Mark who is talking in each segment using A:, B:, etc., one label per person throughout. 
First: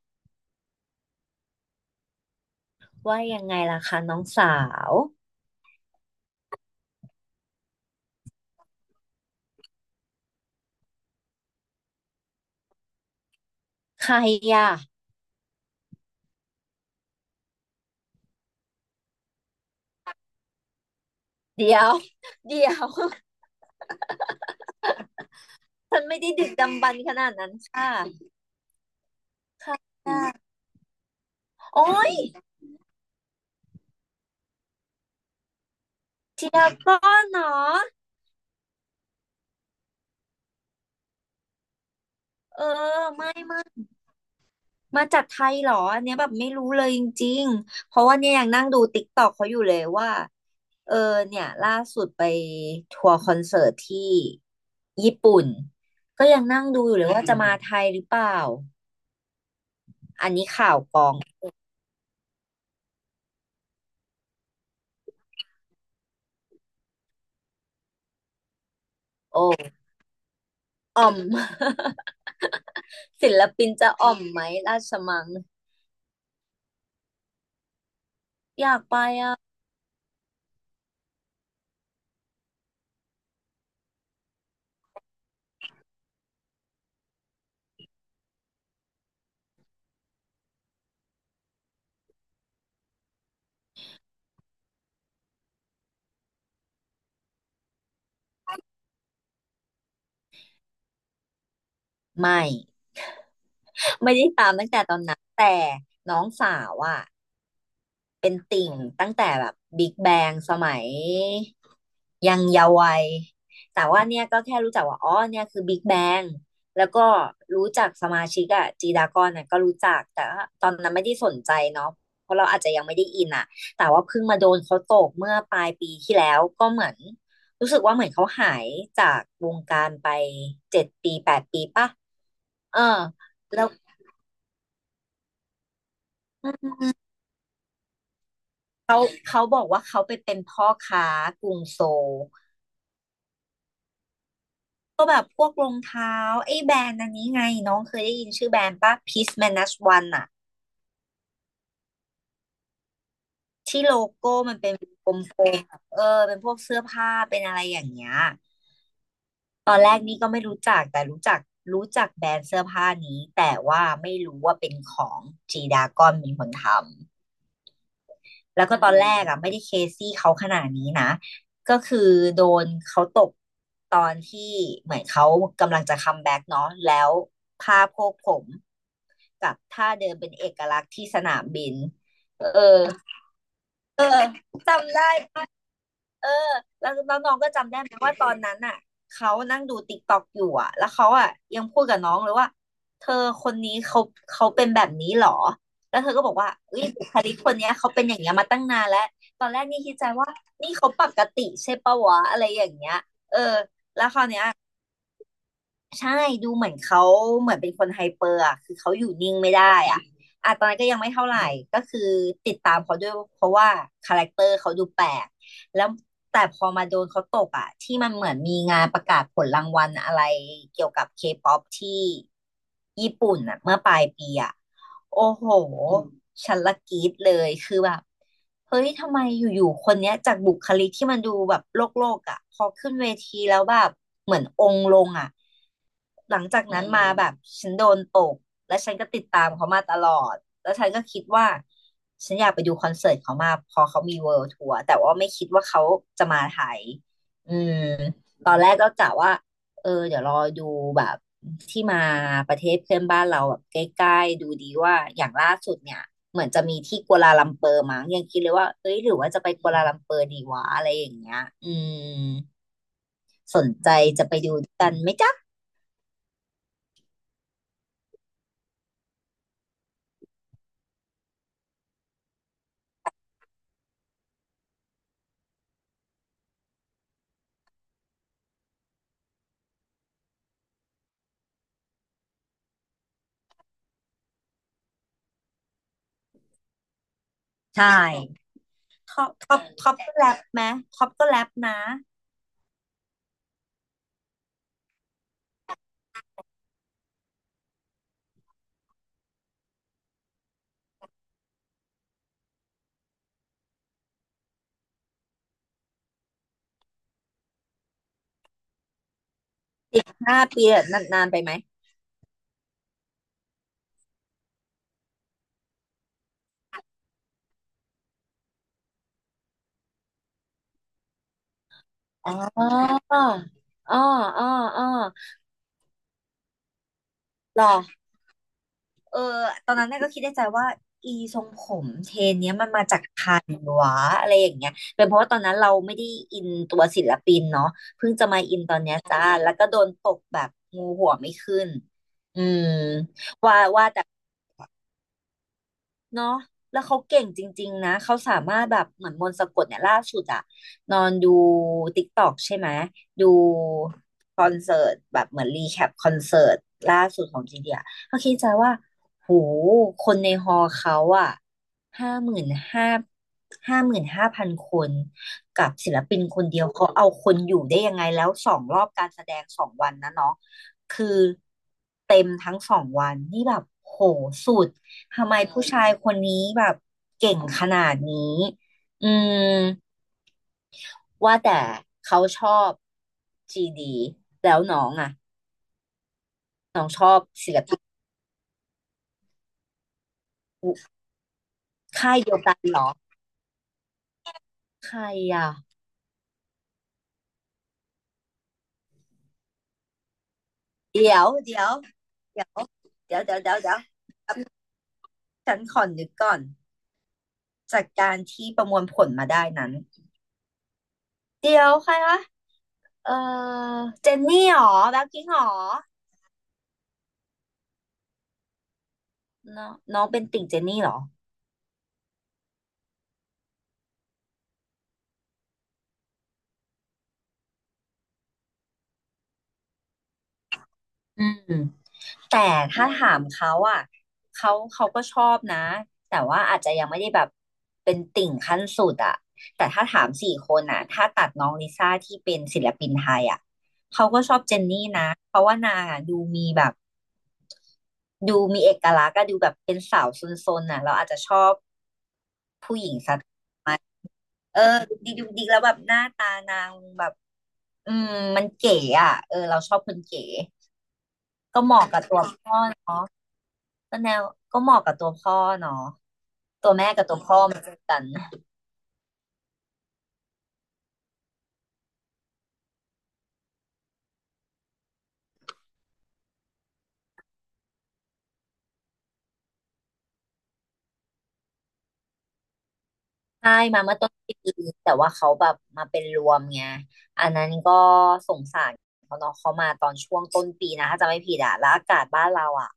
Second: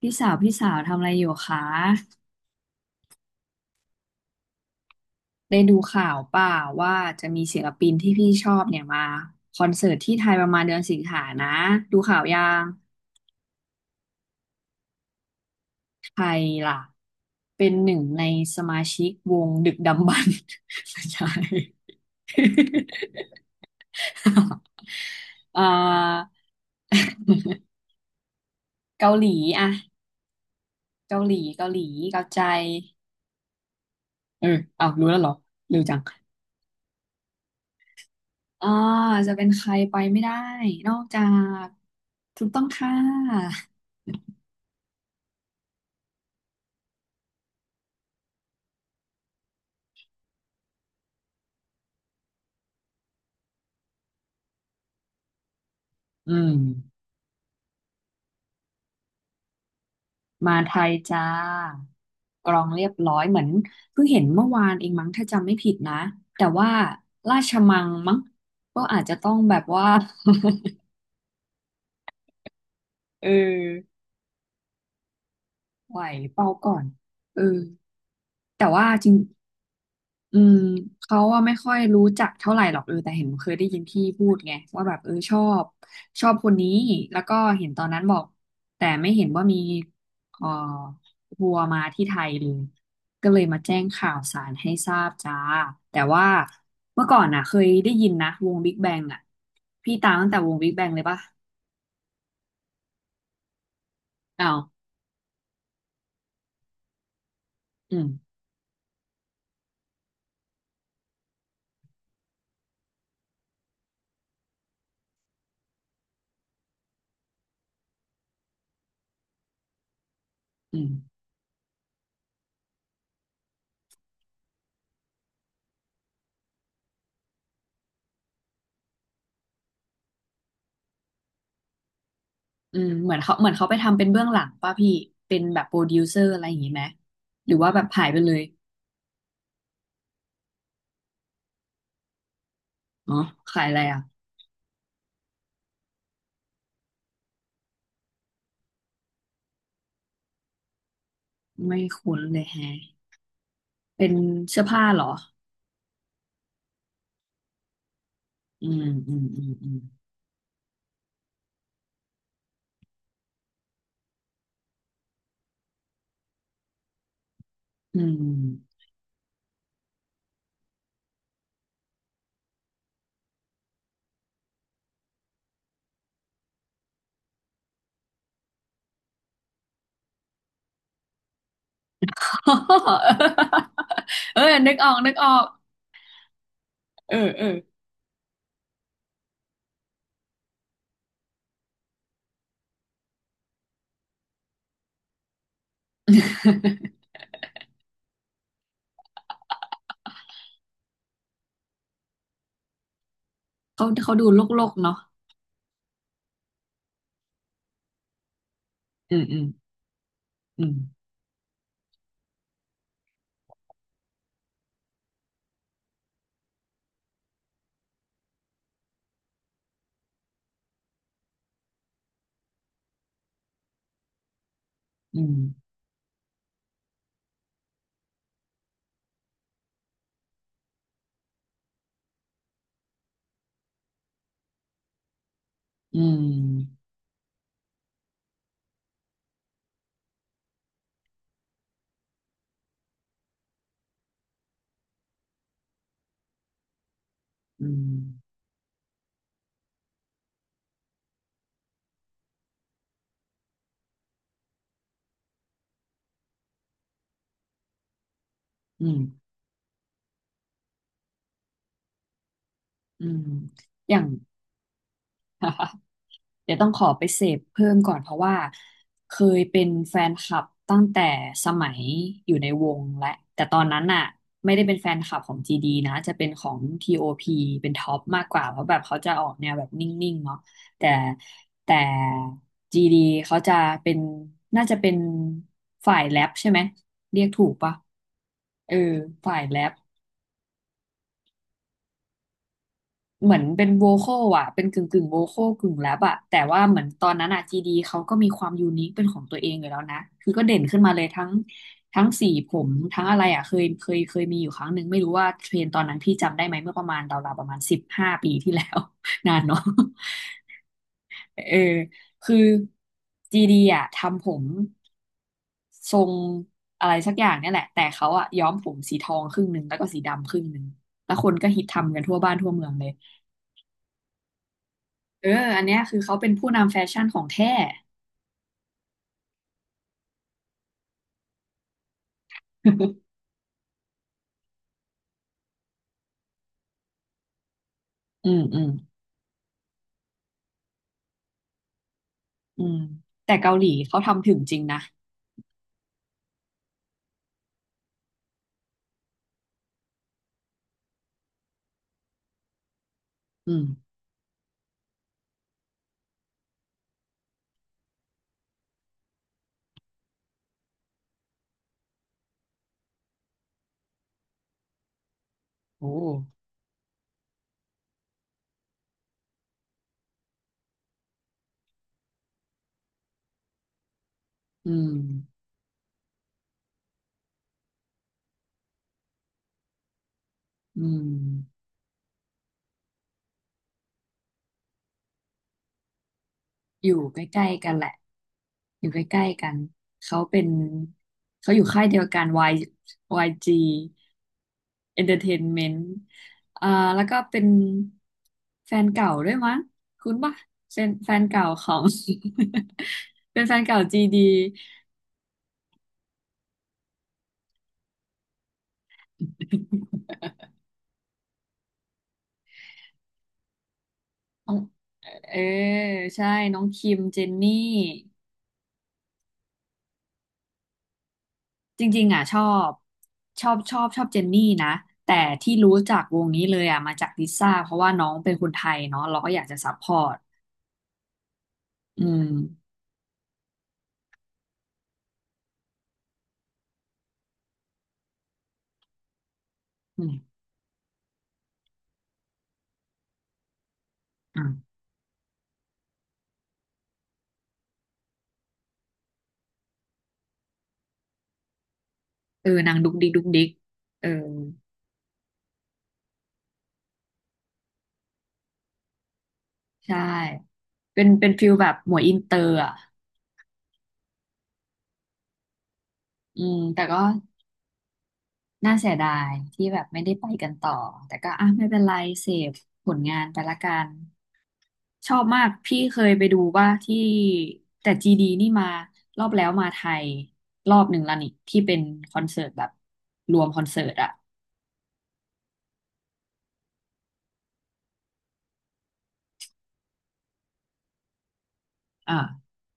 A: พี่สาวพี่สาวทำอะไรอยู่คะ
B: ว่ายังไงล่ะคะน้องสาว
A: ได้ดูข่าวเปล่าว่าจะมีศิลปินที่พี่ชอบเนี่ยมาคอนเสิร์ตที่ไทยประมาณเดือนสิงหานะดูข่าวยัง
B: ใครอ่ะ
A: ไทยล่ะเป็นหนึ่งในสมาชิกวงดึกดำบรรพ์ ไม่ใช่
B: เดี๋ย ว เดี๋ยว
A: เอ่
B: ฉันไม่
A: อ
B: ได้ดึกดำบรรพ์ขนาดนั้น ค่ะ
A: เกาหลี
B: ใค
A: อะ
B: รอ่ะ
A: เกาหลีเกาห
B: โอ้
A: ลี
B: ย
A: เกาใจเออเอารู้แล้วเหรอเร็วจัง
B: เจียก้อนเนาะ
A: อ่าจะเป็นใครไปไม่ได้นอกจากถูกต้
B: เอ
A: อ
B: อ
A: งค่
B: ไม่
A: ะ
B: ไม่มาจากไทยเหรออันเนี้ยแบบไม่รู้เลยจริงๆเพราะว่าเนี่ยยังนั่งดูติ๊กตอกเขาอยู่เลยว่าเออเนี่ยล่าสุดไปทัวร์คอนเสิร์ตที่ญี่ปุ่นก็
A: อื
B: ยัง
A: ม
B: นั่งดูอยู่เลยว่าจะมาไทยหรือเปล่าอันนี้
A: มา
B: ข่า
A: ไท
B: ว
A: ย
B: กอง
A: จ้ากรองเรียบร้อยเหมือนเพิ่งเห็นเมื่อวานเองมั้งถ้าจำไม่ผิดนะแต่ว่าราชมังมั้งก็อาจจะต้อง
B: โอ้
A: แบบว่า
B: อ่อม
A: เออ
B: ศิลปินจะอ่อมไหมราชมัง
A: ไหวเปล่าก่อนเออ แต่
B: อยาก
A: ว่า
B: ไป
A: จริง
B: อ่ะ
A: อืมเขาว่าไม่ค่อยรู้จักเท่าไหร่หรอกเออแต่เห็นเคยได้ยินพี่พูดไงว่าแบบเออชอบชอบคนนี้แล้วก็เห็นตอนนั้นบอกแต่ไม่เห็นว่ามีเอ่อทัวร์มาที่ไทยเลยก็เลยมาแจ้งข่าวสารให้ทราบจ้าแต่ว่าเมื่อก่อนน่ะเคยได้ยินนะวงบิ๊กแบงอ่ะพี่ตามตั้งแต่วงบิ๊กแบงเลยปะ
B: ไม่ไม่ได้ตา
A: อ้า
B: ม
A: ว
B: ตั้งแต่ตอนนั้นแต่น้องสาวอ่ะ
A: อืม
B: เป็นติ่งตั้งแต่แบบบิ๊กแบงสมัยยังเยาว์วัยแต่ว่าเนี่ยก็แค่รู้จักว่าอ๋อเนี่ยคือบิ๊กแบงแล้วก็รู้จักสมาชิกอะจีดากอนเนี่ยก็รู้จักแต่ว่าตอน
A: อืม
B: นั้นไม่ได้สนใจเนาะเพราะเราอาจจะยังไม่ได้อินอะแต่ว่าเพิ่งมาโดนเขาตกเมื่อปลายปีที่แล้วก็เหมือนรู้สึกว่าเหมือนเขาหายจากวงการไป7 ปี8 ปีป่ะ
A: อื
B: เออ
A: มเหมือนเขาเหมือน
B: แล้
A: เขา
B: ว
A: ไปทำเป็นเบื้องหลังป่ะพี่เป็นแบบโปรดิวเซอร์อะไรอย่างงี้ไหมหรือว่าแบบหายไปเลย
B: เขาเขาบอกว่าเขาไปเป็นพ่อค้ากรุงโซล
A: อ๋อขายอะไรอ่ะ
B: ก็แบบพวกรองเท้าไอ้แบรนด์อันนี้ไงน้องเคยได้ยินชื่อแบรนด์ป่ะ Peace Manage One อะ
A: ไม่คุ้นเลยแฮะ
B: ที่โล
A: เป็น
B: โก้มัน
A: เสื้อ
B: เป็น
A: ผ้าเหรอ
B: กลมๆแบบเออเป็นพวกเสื้อผ้าเป็นอะไรอย่างเงี้ย
A: อืมอืมอืมอื
B: ตอ
A: ม
B: นแรกนี่ก็ไม่รู้จักแต่รู้จักแบรนด์เสื้อผ้านี้แต่ว่าไม่รู้ว่าเป็นของจีดากอนเป็นคนทำ
A: อื
B: แล้วก็
A: ม
B: ตอนแรกอะไม่ได้เคซี่เขาขนาดนี้นะก็คือโดนเขาตกตอนที่เหมือนเขากำลังจะคัมแบ็กเนาะแล้วผ้าโพวกผม กับท่าเดินเป็นเอกลักษณ์ที่สนามบินเออ เออ
A: เออนึกออ
B: จำ
A: กนึ
B: ได้
A: กออก
B: เออแล้ว
A: เออ
B: น้อง
A: เอ
B: ๆ
A: อ
B: ก็จำได้ไหมว่าตอนนั้นอ่ะเขานั่งดูติ๊กต็อกอยู่อ่ะแล้วเขาอ่ะยังพูดกับน้องเลยว่าเธอคนนี้เขาเป็นแบบนี้เหรอแล้วเธอก็บอกว่าอุ้ย บุคลิกคนเนี้ยเขาเป็นอย่างเงี้ยมาตั้งนานแล้วตอนแรกนี่คิดใจว่านี่เขาปกติใช่ปะวะอะไรอย่างเงี้ยเออ
A: เขาเขาดูโลกโลกเนาะ
B: ใช่ดูเหมือนเขาเหมือนเป็นคนไฮเปอร์อ่ะคือเขาอยู่
A: อืม
B: นิ่ง
A: อืม
B: ไม่ได้อ่ะอ่ะต
A: อื
B: อน
A: ม
B: นั้นก็ยังไม่เท่าไหร่ก็คือติดตามเขาด้วยเพราะว่าคาแรคเตอร์เขาดูแปลกแล้วแต่พอมาโดนเขาตกอ่ะที่มันเหมือนมีงานประกาศผลรางวัลอะไรเกี่ยวกับเคป๊อปที่ญี่ปุ่นอ่ะเมื่อปลายปีอ่ะ
A: อื
B: โอ้
A: ม
B: โห ฉันละกรี๊ดเลย คือแบบเฮ้ย ทำไมอยู่ๆคนเนี้ยจากบุคลิกที่มันดูแบบโลกโลกอ่ะพอขึ้นเวทีแล้วแบบเหมือนองค์ลงอ่ะ
A: อื
B: หลังจากอื
A: ม
B: นั้นมมาแบบฉันโดนตกและฉันก็ติดตามเขามาตลอดแล้วฉันก็คิดว่าฉันอยากไปดูคอนเสิร์ตเขามากพอเขามีเวิลด์ทัวร์แต่ว่าไม่คิดว่าเขาจะมาไทยอื
A: อื
B: ม
A: ม
B: ตอนแรกก็กะว่า เออเดี๋ยวรอดูแบบ ที่มาประเทศเพื่อนบ้านเราแบบใกล้ๆดูดีว่าอย่างล่าสุดเนี่ยเหมือนจะมีที่กัวลาลัมเปอร์มั้งยังคิดเลยว่า
A: อื
B: เอ้ย
A: ม
B: หรือว่าจะไปกัวลาลัมเปอร์ดีวะอะไรอย่างเงี้ยอืม
A: อืม
B: สนใจ
A: อย่าง
B: จะไปดูกันไหมจ๊ะ
A: เดี๋ยวต้องขอไปเสพเพิ่มก่อนเพราะว่าเคยเป็นแฟนคลับตั้งแต่สมัยอยู่ในวงและแต่ตอนนั้นน่ะไม่ได้เป็นแฟนคลับของ GD นะจะเป็นของ TOP เป็นท็อปมากกว่าเพราะแบบเขาจะออกแนวแบบนิ่งๆเนาะแต่แต่ GD เขาจะเป็นน่าจะเป็นฝ่ายแรปใช่ไหมเรียกถูกปะ
B: ใช่
A: เออ
B: ท็อป
A: ฝ่าย
B: ท็อ
A: แร
B: ป
A: ป
B: ท็อปก็แรปไหมท็อปก็แรปนะ
A: เหมือนเป็นโวคอลอ่ะเป็นกึ่งกึ่งโวคอลกึ่งแรปอ่ะแต่ว่าเหมือนตอนนั้นอ่ะจีดีเขาก็มีความยูนิคเป็นของตัวเองอยู่แล้วนะ คือก็เด่นขึ้นมาเลยทั้งทั้งสีผมทั้งอะไรอ่ะเคยมีอยู่ครั้งหนึ่งไม่รู้ว่าเทรนด์ตอนนั้นพี่จำได้ไหมเมื่อประมาณราวๆประมาณ15 ปีที่แล้ว นานเนาะ
B: 5 ปีอะนานๆไป
A: เอ
B: ไหม
A: อคือจีดีอ่ะทำผมทรงอะไรสักอย่างเนี่ยแหละแต่เขาอ่ะย้อมผมสีทองครึ่งหนึ่งแล้วก็สีดำครึ่งหนึ่งแล้วคนก็ฮิตทำกันทั่ว
B: อ๋อ
A: บ้านทั่วเมืองเลย
B: อ๋ออ๋ออ๋อ
A: เอออันเนี้ยคือเขาเป็นผู้นำแฟชั่นของแท้
B: หรอ เออตอนนั้นน่ะก็คิดในใจว่าอีทรงผมเทรนเนี้ยมันมาจาก ใครวะอะไรอย่างเงี้ยเป็นเพราะว่าตอนนั้นเราไม่ได้อินตัวศิลปินเนาะเพิ่งจะ
A: อื
B: มา
A: ม
B: อิ
A: อื
B: น
A: ม
B: ตอนเนี้ยจ้าแล้วก็โดนตกแบบงูหัวไม่ขึ้นอื
A: อื
B: ม
A: มแต่เกา
B: ว่า
A: หลี
B: ว่า
A: เขา
B: แต่
A: ทำถึงจริงนะ
B: เนาะแล้วเขาเก่งจริงๆนะ เขาสามารถแบบเหมือนมนต์สะกดเนี่ยล่าสุดอะนอนดูติ๊กตอกใช่ไหม ดู
A: อืม
B: คอนเสิร์ตแบบเหมือนรีแคปคอนเสิร์ตล่าสุดของจีเดียเขาคิดใจว่า โหคนในฮอลล์เขาอะห้าหมื่นห้า55,000คนกับ
A: โอ้
B: ศิลปินคนเดียวเขาเอาคนอยู่ได้ยังไงแล้วสองรอบการแสดงสองวันนะเนาะคือเต็มทั้งสองวันนี่แบบโหสุ
A: อื
B: ด
A: ม
B: ทำไมผู้ชายคนนี้แบบเก่งขนาดนี้อืม
A: อื
B: ว่า
A: ม
B: แต่เขาชอบจีดีแล้วน้องอ่ะน้อ
A: อ
B: ง
A: ยู่
B: ชอ
A: ใก
B: บ
A: ล้
B: ศิล
A: ๆกัน
B: ปิน
A: แหละ อยู่ใกล้ๆกัน เขาเป็นเขาอยู่ค่ายเดียว
B: ค่าย
A: กัน
B: เดียว กันเหรอ
A: YG
B: ใครอ่ะ
A: Entertainment อ่าแล้วก็เป็นแฟนเก่าด้วยมั้งคุ้นปะเป็นแฟ
B: เดี๋ย
A: น
B: ว
A: เก่า
B: เดี๋
A: ข
B: ยว
A: อง
B: เดี๋ยวเดี๋ยว เดี๋ย
A: เป็
B: ว
A: นแฟ
B: เดี๋ยว
A: น
B: เดี๋ย
A: เก่า
B: ว
A: จีดี
B: ฉันขอนึกก่อนจากการที่ประมวลผลมาได้นั้นเดี๋ยวใครวะเออเจนนี่
A: น้อ
B: เห
A: ง
B: รอแบล็คพิงค์
A: เอ
B: เห
A: อ
B: รอ
A: ใช่น้องคิมเจนนี่
B: น้องน้องเป็นติ่งเจนนี่เหรอ
A: จริงๆอ่ะชอบชอบชอบเจนนี่นะแต่ที่รู้จักวงนี้เลยอ่ะมาจากลิซ่าเพราะว่าน้องเป็นคนไทยเนาะเราก็อยากจะซัพพอร์ต
B: อืม
A: อืม
B: แต่ถ้าถามเขาอ่ะเขาก็ชอบนะแต่ว่าอาจจะยังไม่ได้แบบเป็นติ่งขั้นสุดอ่ะแต่ถ้า
A: อื
B: ถาม
A: ม
B: สี่คนอ่ะถ้าตัดน้องลิซ่าที่เป็นศิลปินไทยอ่ะเขาก็ชอบเจน
A: อ่ะ
B: นี่นะเพราะว่านางอ่ะดูมีแบบดูมีเอกลักษณ์ก็ดูแบบเป็นสาวซนๆน่ะเราอาจจะชอบ
A: เออนา
B: ผู้
A: ง
B: ห
A: ดุ
B: ญิ
A: ก
B: ง
A: ดิก
B: สั
A: ดุ
B: ก
A: กดิกเออ
B: เออดูดีดูดีแล้วแบบหน้าตานางแบบอืมมันเก๋อ่ะเออเราชอบค
A: ใช่
B: นเก๋
A: เป็นเป็นฟิล
B: ก็
A: แบ
B: เห
A: บ
B: มาะ
A: หม
B: กั
A: วย
B: บ
A: อิ
B: ตั
A: น
B: ว
A: เตอร์
B: พ่อ
A: อ่ะ
B: เนาะ ก็แนวก็เหมาะกับตัวพ่อเนาะ
A: อืม
B: ตัว
A: แต่
B: แม่
A: ก็
B: กับตัวพ่อมาเจอกัน
A: น่าเสียดายที่แบบไม่ได้ไปกันต่อแต่ก็อ่ะไม่เป็นไรเสพผลงานไปละกันชอบมากพี่เคยไปดูว่าที่แต่จีดีนี่มารอบแล้วมาไทยรอบหนึ่งแล้วนี่ที่เป็นคอนเสิร์ตแบบรวม
B: ใช่
A: คอนเสิ
B: มา
A: ร์ต
B: เมื่อต้
A: อะ
B: นปีแต่ว่าเขาแบบมาเป็นรวมไงอันนั้นก็สงสารเขาเนาะเขามาตอนช่วงต้นปีนะถ้าจำไม่ผิดอะแล้วอากาศ
A: อ่า
B: บ้านเราอะ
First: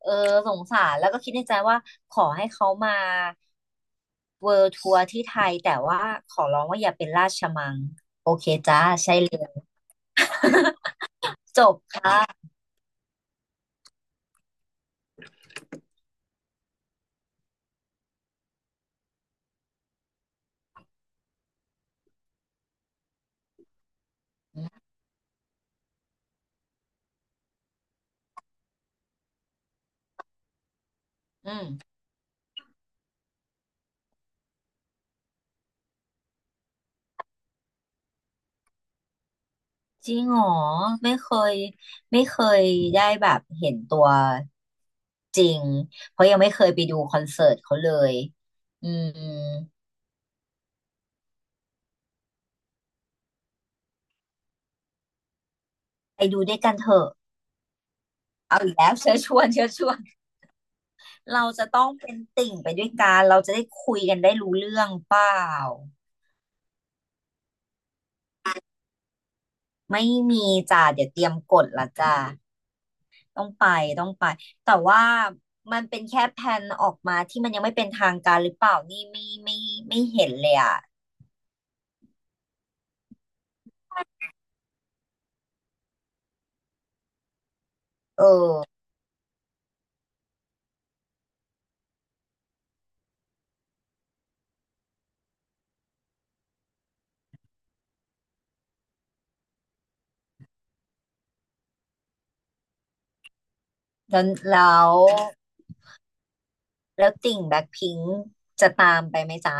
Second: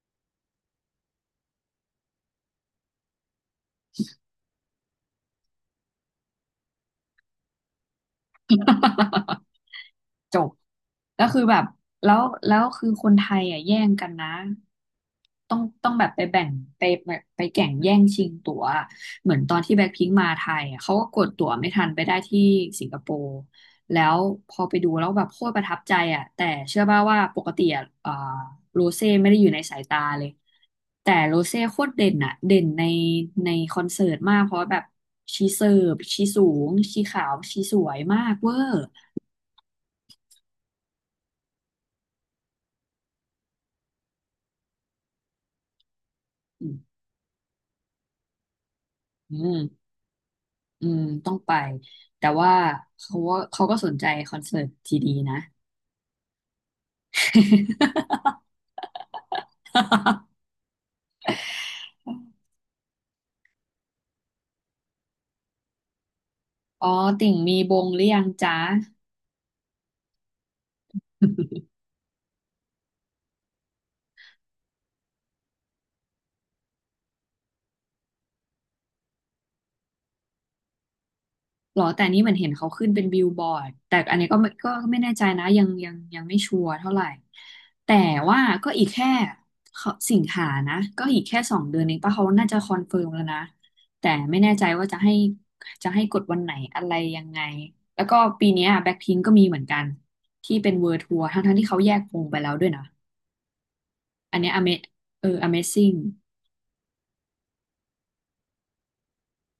B: เออสงสารแล้วก็คิดในใจว่าขอให้เขามาเวิลด์ทัวร์ที่ไทยแต่ว่าขอร้องว่าอย่าเป็นราชมัง
A: จบ แล้วคือแบ
B: จ
A: บ
B: บ
A: แล้
B: ค่ะ
A: วแล้วคือคนไทยอ่ะแย่งกันนะ ต้องแบบไปแบ่งไปไปไปแข่งแย่งชิงตั๋วเหมือนตอนที่แบ็คพิงค์มาไทยอ่ะเขาก็กดตั๋วไม่ทันไปได้ที่สิงคโปร์แล้วพอไปดูแล้วแบบโคตรประทับใจอ่ะแต่เชื่อป่าวว่าปกติอ่ะโรเซ่ไม่ได้อยู่ในสายตาเลย แต่โร
B: อื
A: เซ่
B: ม
A: โคตรเด่นอ่ะเด่นในในคอนเสิร์ตมาก เพราะแบบชีเสิร์ฟชีสูง ชีขาวชีสวยมากเวอร์
B: จริงเหรอไม่เคยไม่เคยได้แบบเห็นตัวจริงเพราะยังไม่เคยไปดูคอนเสิร์ตเขาเลยอื
A: อื
B: ม
A: มอืมต้องไป แต่ว่าเขาว่าเขาก็สนใจคอนเสิร์ตทีดีนะ
B: ไปดูด้วยกันเถอะเอาอีกแล้ว เชิญชวนเชิญชวนเราจะต้องเป็นติ่งไปด้วยกันเราจะได้คุยกันได้รู้เรื่องเปล่า
A: อ๋อ ติ่งมีบงหรือยังจ๊ะ
B: ไม่มีจ้าเดี๋ยวเตรียมกดละจ้าต้องไปต้องไปแต่ว่ามันเป็นแค่แผนออกมาที่มันยังไม่เป็นทางการหรือเปล่านี่ไม่ไม่เห็นเลยอ่ะ
A: หรอแต่อันนี้เหมือนเห็นเขาขึ้นเป็นบิลบอร์ดแต่อันนี้ก็ไม่ก็ไม่แน่ใจนะยังไม่ชัวร์เท่าไหร่แต่
B: เออ
A: ว่าก็อีกแค่เขาสิงหานะก็อีกแค่2 เดือนเองป่ะเขาน่าจะคอนเฟิร์มแล้วนะแต่ไม่แน่ใจว่าจะให้กดวันไหนอะไรยังไงแล้วก็ปีเนี้แบ็คพิงก็มีเหมือนกันที่เป็นเวิ l d t ทัวร์ทั้งที่เขาแยกวงไปแล้วด้วยนะ
B: แล้ว
A: อันเนี้ยอเม
B: แล้ว
A: เออ Amazing
B: แล้วติ่งแบ็คพิงค์จะตามไปไหมจ๊ะ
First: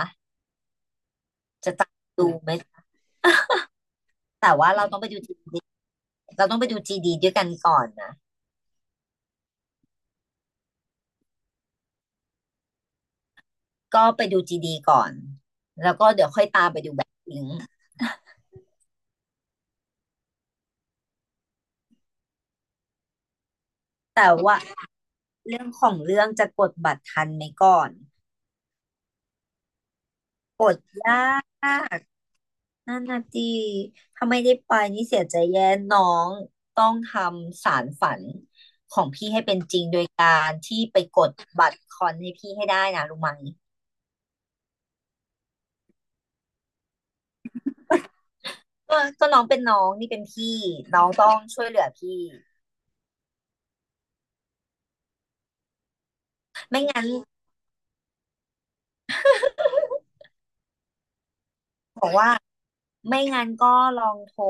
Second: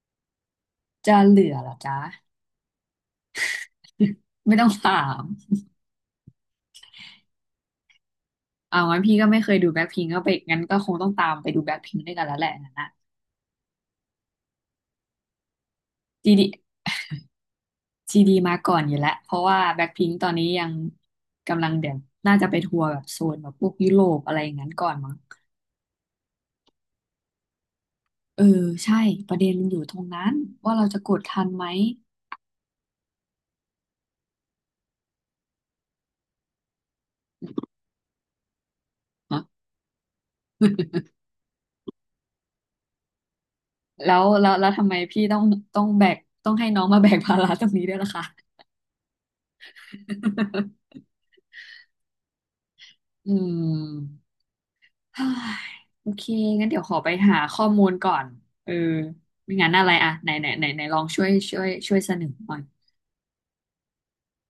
A: จะเหลือเหร
B: จะ
A: อ
B: ตาม
A: จ๊ะ
B: ดูไหมจ๊ะแต่
A: ไม่ต้อ
B: ว่า
A: ง
B: เราต้อง
A: ถา
B: ไปดู
A: ม
B: จีดีเราต้องไปดูจีดีด้วยกันก่อนนะ
A: เอางั้นพี่ก็ไม่เคยดูแบ็คพิงก็ไปงั้นก็คงต้องตามไปดูแบ็คพิงด้วยกันแล้วแหละนะนะ
B: ก็ไปดูจีดีก่อนแล้วก็เดี๋ยว
A: จี
B: ค่
A: ดี
B: อยตามไปดูแบ็คพิงค์
A: จีดีมาก่อนอยู่แล้วเพราะว่าแบ็คพิงตอนนี้ยังกำลังเดี๋ยวน่าจะไปทัวร์แบบโซนแบบพวกยุโรป
B: แต่
A: อะไรอย่าง
B: ว่า
A: นั้นก่อนมั้ง
B: เรื่องของเรื่องจะกดบัตรทันไหมก่อน
A: เออใช่ประเด็นมันอยู่ตรงนั้น
B: ก
A: ว่า
B: ด
A: เราจะก
B: ยา
A: ดทันไหม
B: กนั่นนะจีถ้าไม่ได้ไปนี่เสียใจแย่น้องต้องทำสารฝันพี่
A: ฮะ
B: ให้เป็นจริงโดยการที่ไปกดบัตรคอนให้พี่ให้ได้นะรู้ไหม
A: แล้วทำไมพี่ต้องต้องแบกต้องให้น้องมาแบกภาระตรงนี้ด้วยล่ะคะ
B: ก็น้องเป็นน้องนี่เป็นพี่น้ องต้องช่วยเหลือพี่
A: อืม เฮ้ยโอเคงั้นเดี๋ย
B: ไม่
A: วขอ
B: งั้น
A: ไปหาข้อมูลก่อนเออไม่งั้นอะไรอะไหนไหนไหนไหนลองช่วย
B: บอ
A: เส
B: ก
A: นอ
B: ว่า
A: หน่อย
B: ไม่งั้นก็ลองโทร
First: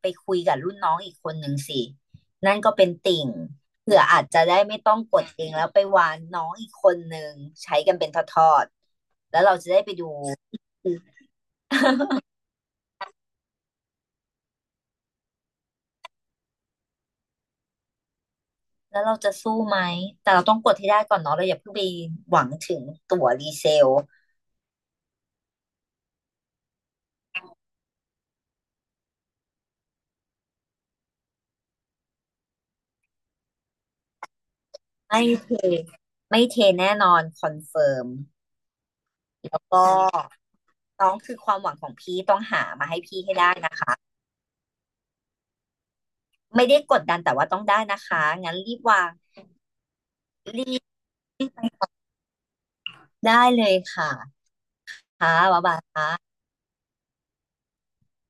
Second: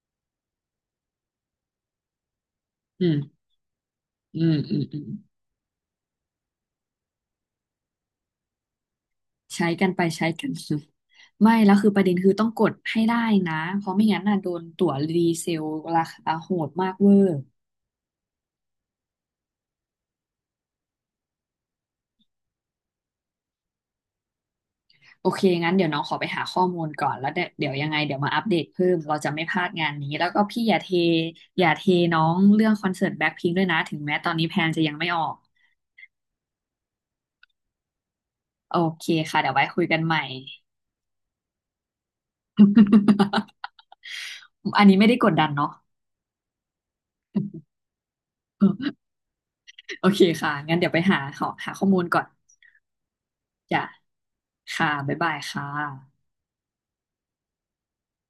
B: ไปคุยกับรุ่นน้องอีกคนหนึ่งสิ นั่นก็เป็น
A: อืม
B: ติ่งเผื่ออาจจะ
A: อืม
B: ได้
A: อื
B: ไม่
A: ม
B: ต้อ
A: อื
B: ง
A: ม
B: กดเองแล้วไปวานน้องอีกคนหนึ่งใช้กันเป็นทอดๆแล้วเรา
A: ใช้
B: จะได้
A: กั
B: ไป
A: นไป
B: ดู
A: ใช้กันมาไม่แล้วคือประเด็นคือต้องกดให้ได้นะเพราะไม่งั้นน่ะโดนตั๋วรีเซลราคาโหดมากเวอร์
B: แล้วเราจะสู้ไหมแต่เราต้องกดให้ได้ก่อนเนาะเราอย่าเพิ่งไปหวังถึงตั๋วรีเซล
A: โอเคงั้นเดี๋ยวน้องขอไปหาข้อมูลก่อนแล้วเดี๋ยวเดี๋ยวยังไงเดี๋ยวมาอัปเดตเพิ่มเราจะไม่พลาดงานนี้แล้วก็พี่อย่าเทอย่าเทน้องเรื่องคอนเสิร์ตแบ็คพิงค์ด้วยนะถึงแม้ตอนนี้แพลนจะยังไม่อ
B: ไม่
A: อก
B: เทไม่เทแน่นอนคอนเฟิร์ม
A: โอเคค่ะเดี๋ยวไว้คุ
B: ก็
A: ยกันใหม่
B: น้องคือความหวังของพี่ต้องหามาให้พี่ให้ได้นะ คะ
A: อันนี้ไม่ได้กดดันเนาะ
B: ไม่ได้กดดันแต่ว่าต้องได้นะคะงั้นรีบ วาง
A: โอเคค่ะ
B: รี
A: งั้น
B: บ
A: เดี๋ยวไปหาขอหาข้อมูลก่อน
B: ได้เลย
A: จ้ะ
B: ค่ะ
A: ค่ะบ๊าย
B: ค่ะ
A: บาย
B: บ๊าย
A: ค่ะ
B: บายค่ะ